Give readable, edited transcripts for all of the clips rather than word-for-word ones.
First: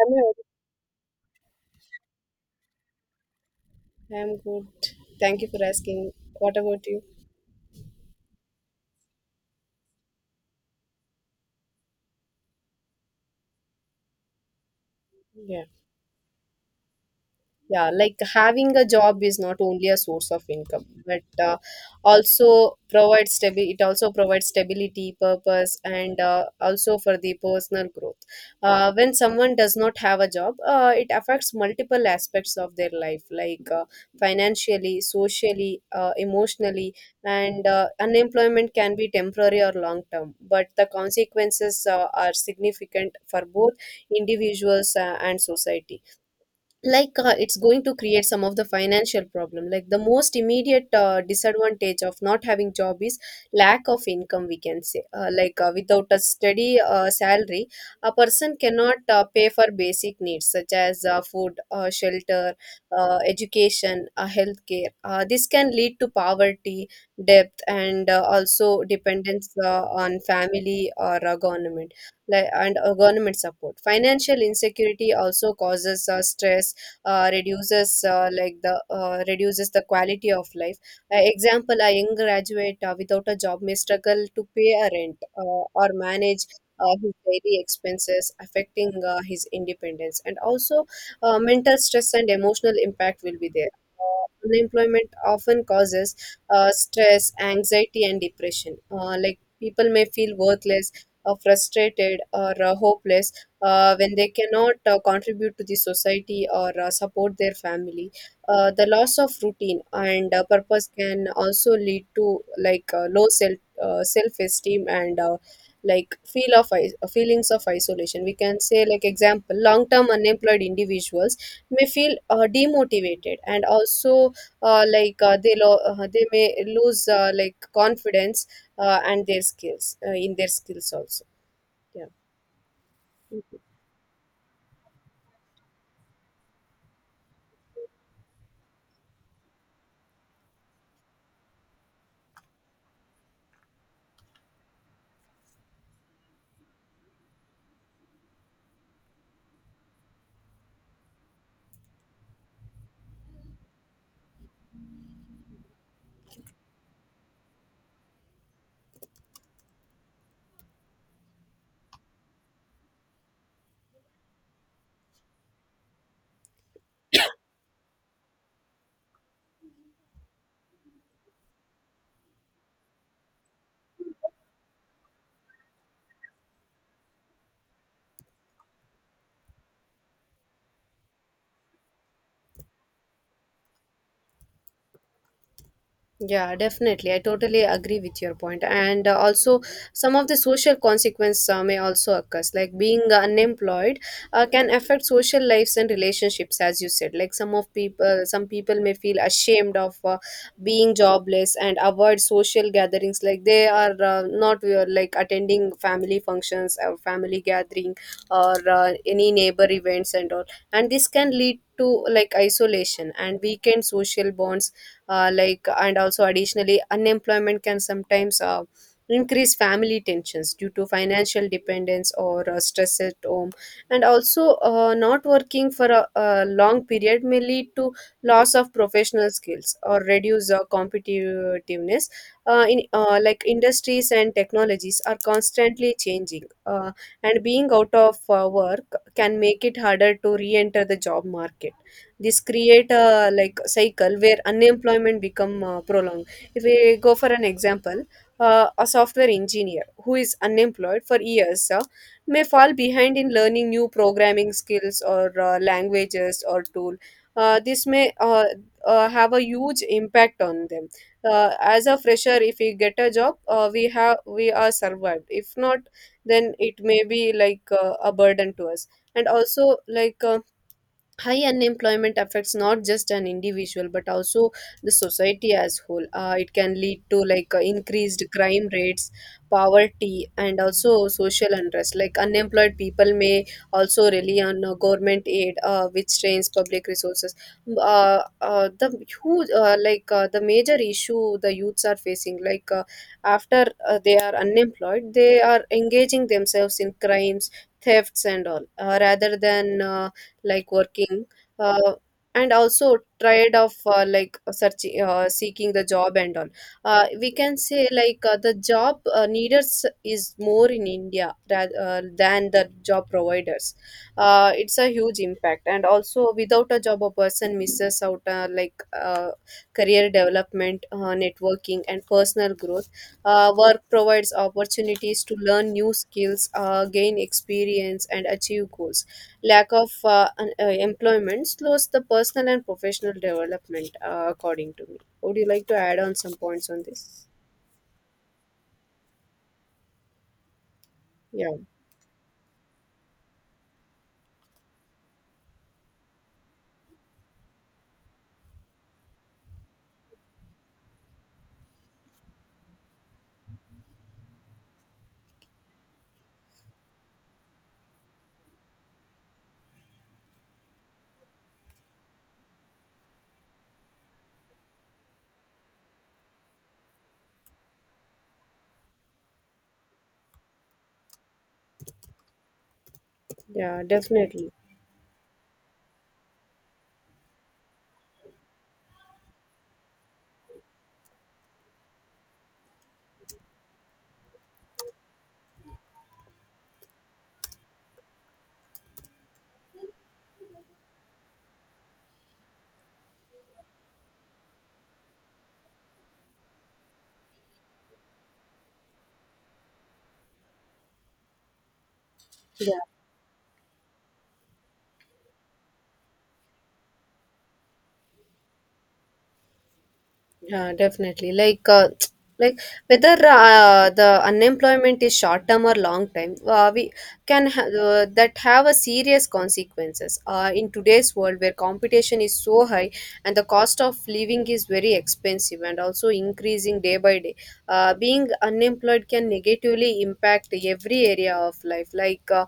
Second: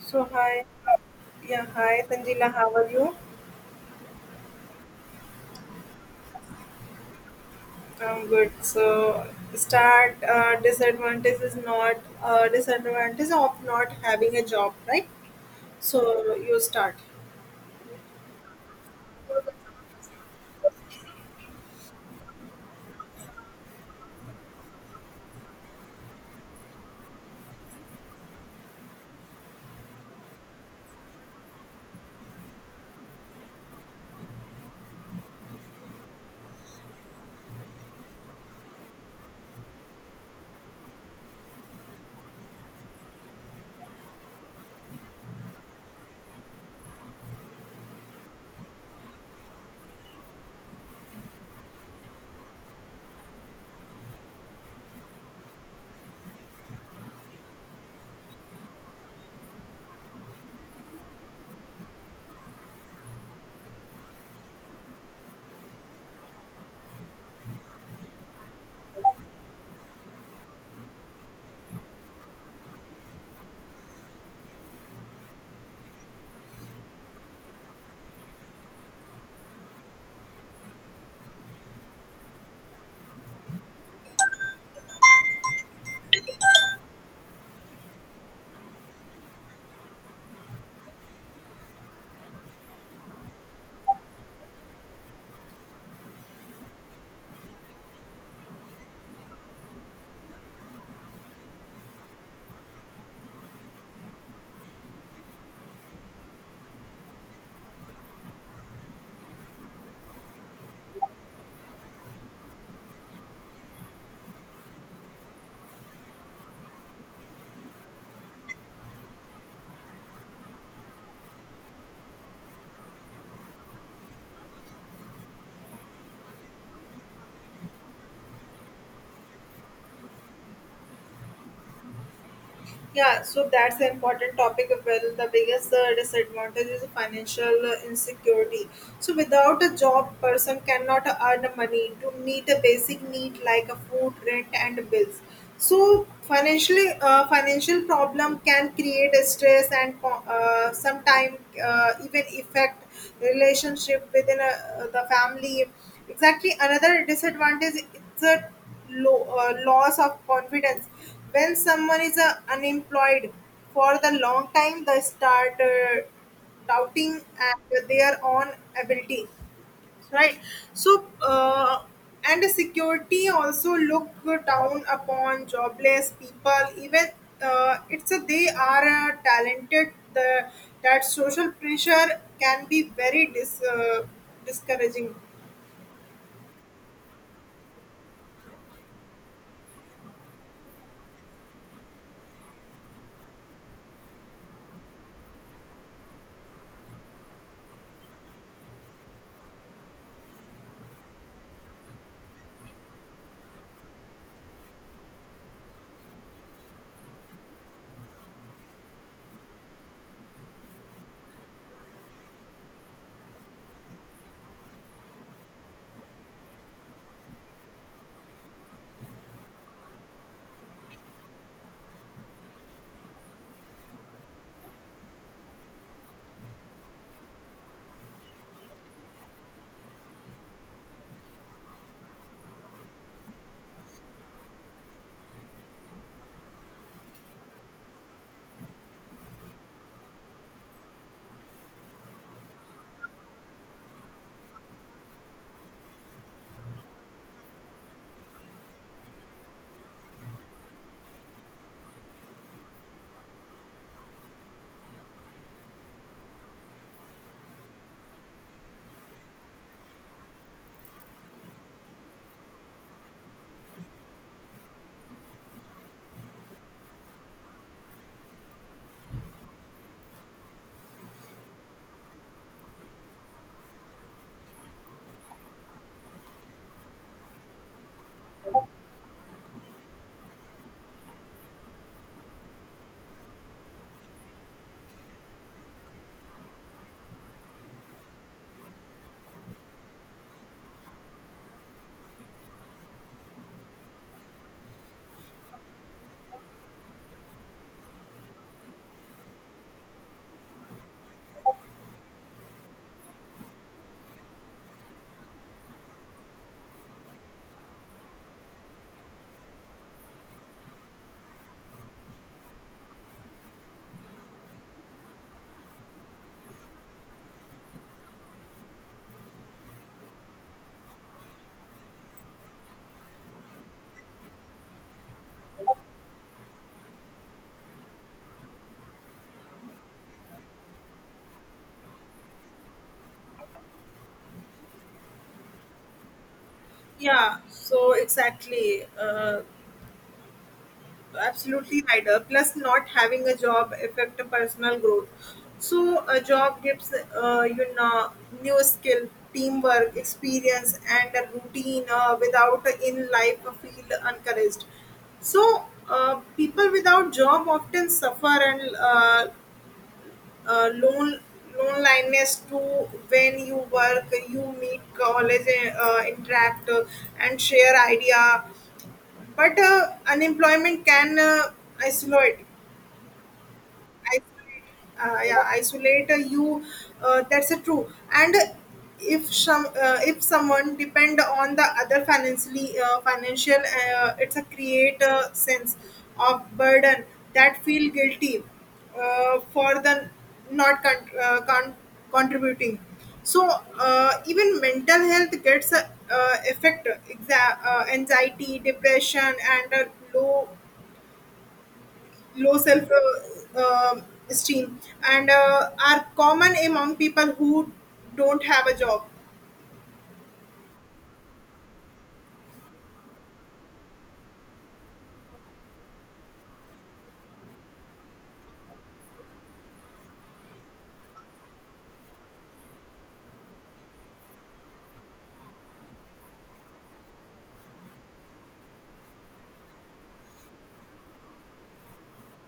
I'm, So hi, yeah, hi Sanjila, how are you? I'm good. Thank you for asking. What about you? I'm good. So start disadvantage is not disadvantage of not having a job, right? Yeah. So you start. Yeah, like having a job is not only a source of income, but also provides it also provides stability, purpose, and also for the personal growth. When someone does not have a job, it affects multiple aspects of their life, like financially, socially, emotionally, and unemployment can be temporary or long term, but the consequences are significant for both individuals and society, like it's going to create some of the financial problem. Like the most immediate disadvantage of not having job is lack of income, we can say, without a steady salary a person cannot pay for basic needs such as food, shelter, education, healthcare. This can lead to poverty, debt, and also dependence on family or government, like, and government support. Financial insecurity also causes stress, reduces, like the reduces the quality of life. Example: a young graduate without a job may struggle to pay a rent or manage his daily expenses, affecting his independence, and also mental stress and emotional impact will be there. uh, Unemployment often causes stress, anxiety, and depression. Like people may feel worthless, frustrated, or hopeless when they cannot contribute to the society or support their family. The loss of routine and purpose can also lead to, like, low self esteem and feelings of isolation. We can say, like, example, long term unemployed individuals may feel demotivated, and also they may lose, like, confidence and their skills in their skills also. Yeah. Yeah, so that's an important topic. Well, the biggest disadvantage is financial insecurity. So, without a job, person cannot earn money to meet a basic need like a food, rent, and bills. So, financially, financial problem can create a stress and sometimes even affect relationship within the family. Exactly, another disadvantage is a loss of confidence when someone is unemployed for the long time, they start doubting at their own ability, right? So, and security also look down upon jobless people. Even it's a, they are talented. The that social pressure can be very discouraging. Yeah, definitely. I totally agree with your point. And also, some of the social consequences may also occur. Like being unemployed can affect social lives and relationships, as you said. Some people may feel ashamed of being jobless and avoid social gatherings. Like they are not like attending family functions or family gathering or any neighbor events and all. And this can lead to, like, isolation and weakened social bonds, and also, additionally, unemployment can sometimes increase family tensions due to financial dependence or stress at home. And also not working for a long period may lead to loss of professional skills or reduce competitiveness in like industries and technologies are constantly changing, and being out of work can make it harder to re-enter the job market. This create a, like, cycle where unemployment become prolonged. If we go for an example, a software engineer who is unemployed for years may fall behind in learning new programming skills or languages or tool. This may have a huge impact on them. As a fresher, if we get a job, we are survived; if not, then it may be like a burden to us. And also, like, high unemployment affects not just an individual, but also the society as whole. It can lead to, like, increased crime rates, poverty, and also social unrest. Like unemployed people may also rely on government aid, which strains public resources. The huge, the major issue the youths are facing, like, after they are unemployed, they are engaging themselves in crimes, thefts, and all, rather than, like, working uh, and also tired of, like searching seeking the job and all. We can say, like, the job needers is more in india, rather, than the job providers. It's a huge impact. And also, without a job, a person misses out career development, networking, and personal growth. Work provides opportunities to learn new skills, gain experience, and achieve goals. Lack of employment slows the personal and professional development, according to me. Would you like to add on some points on this? Yeah, so exactly. Yeah. Absolutely right. Plus, not having a job affect a personal growth. So, a job gives you know new skill, teamwork, experience, and a routine. Without in life, feel encouraged. So, people without job often suffer and uh, lone loneliness too. When you work, you meet college, interact, and share idea. But unemployment can isolate Yeah, isolate, definitely. Yeah, isolate you. That's a true. And if if someone depend on the other financially, financial, it's a create a sense of burden that feel guilty for the not contributing. So even mental health gets affect anxiety, depression, and a low Yeah. self esteem and are common among people who don't have a job. Yeah, definitely. Like, like whether the unemployment is short term or long time, we that have a serious consequences. In today's world, where competition is so high and the cost of living is very expensive and also increasing day by day, being unemployed can negatively impact every area of life. Like,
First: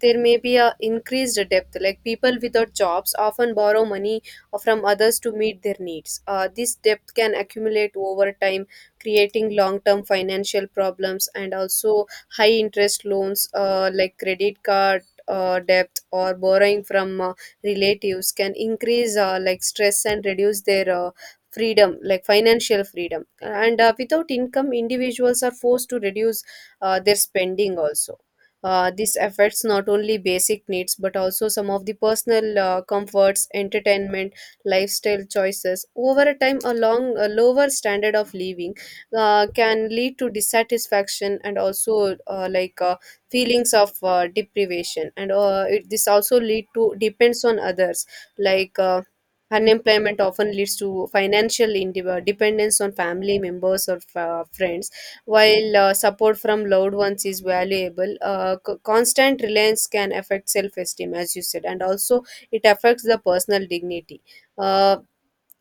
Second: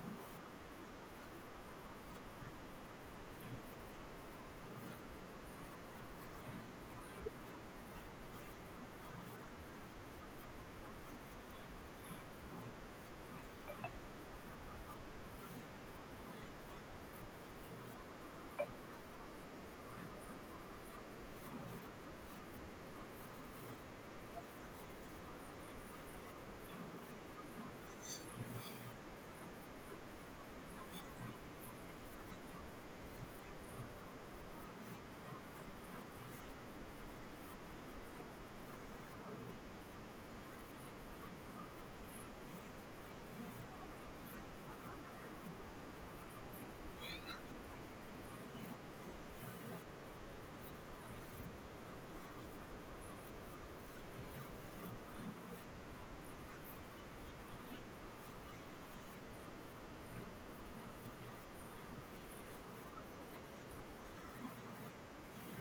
there may be a increased debt. Like people without jobs often borrow money from others to meet their needs. This debt can accumulate over time, creating long term financial problems, and also high interest loans like credit card. Debt or borrowing from relatives can increase, like, stress and reduce their freedom, like financial freedom. And without income, individuals are forced to reduce their spending also. This affects not only basic needs, but also some of the personal comforts, entertainment, lifestyle choices. Over a time, a long, a lower standard of living can lead to dissatisfaction, and also feelings of deprivation. And this also lead to depends on others, like. Unemployment often leads to financial dependence on family members or friends. While support from loved ones is valuable, constant reliance can affect self esteem, as you said, and also it affects the personal dignity uh,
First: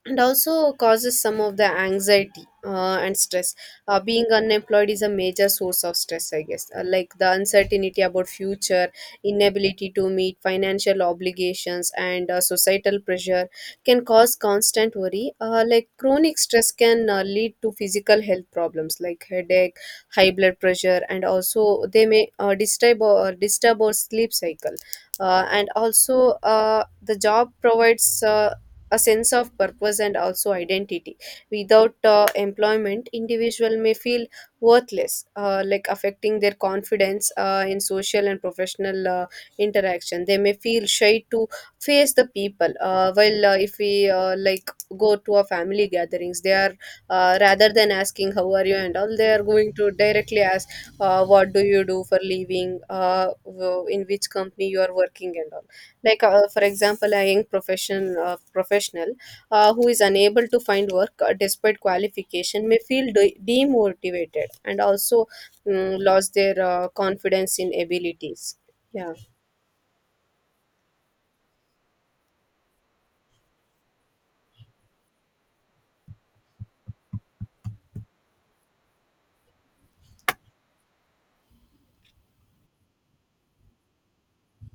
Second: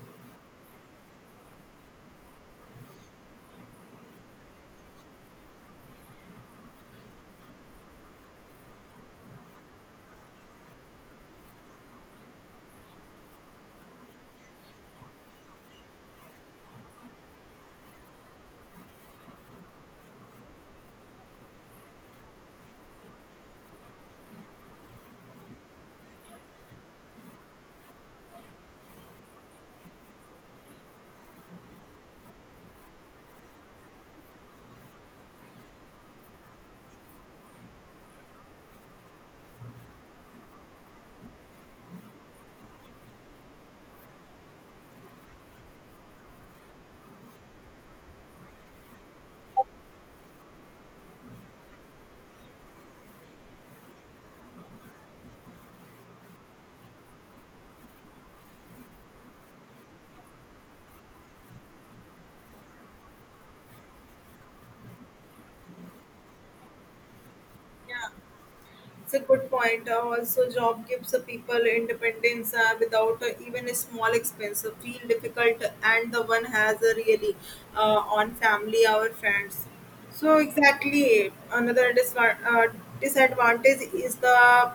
and also causes some of the anxiety and stress. Being unemployed is a major source of stress, I guess. Like the uncertainty about future, inability to meet financial obligations, and societal pressure can cause constant worry. Like chronic stress can lead to physical health problems like headache, high blood pressure, and also they may disturb our sleep cycle. And also, the job provides a sense of purpose and also identity. Without employment, individual may feel worthless, like affecting their confidence in social and professional interaction. They may feel shy to face the people. While if we like go to a family gatherings, they are rather than asking how are you and all, they are going to directly ask what do you do for living, in which company you are working and all, like, for example, a young professional who is unable to find work despite qualification may feel demotivated, and also, lost their confidence in abilities. It's Yeah. a good point. Also, job gives the people independence without even a small expense. Feel difficult, and the one has a really on family, our friends. So exactly, another disadvantage is the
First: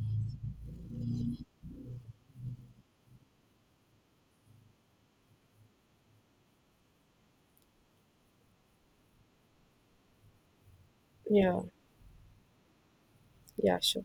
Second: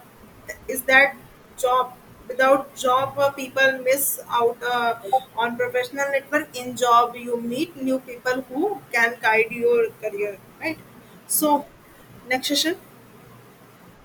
is that job without job people miss out on professional network. In job, you meet new people who can guide your career. Right. Yeah, So, next session. yeah, sure.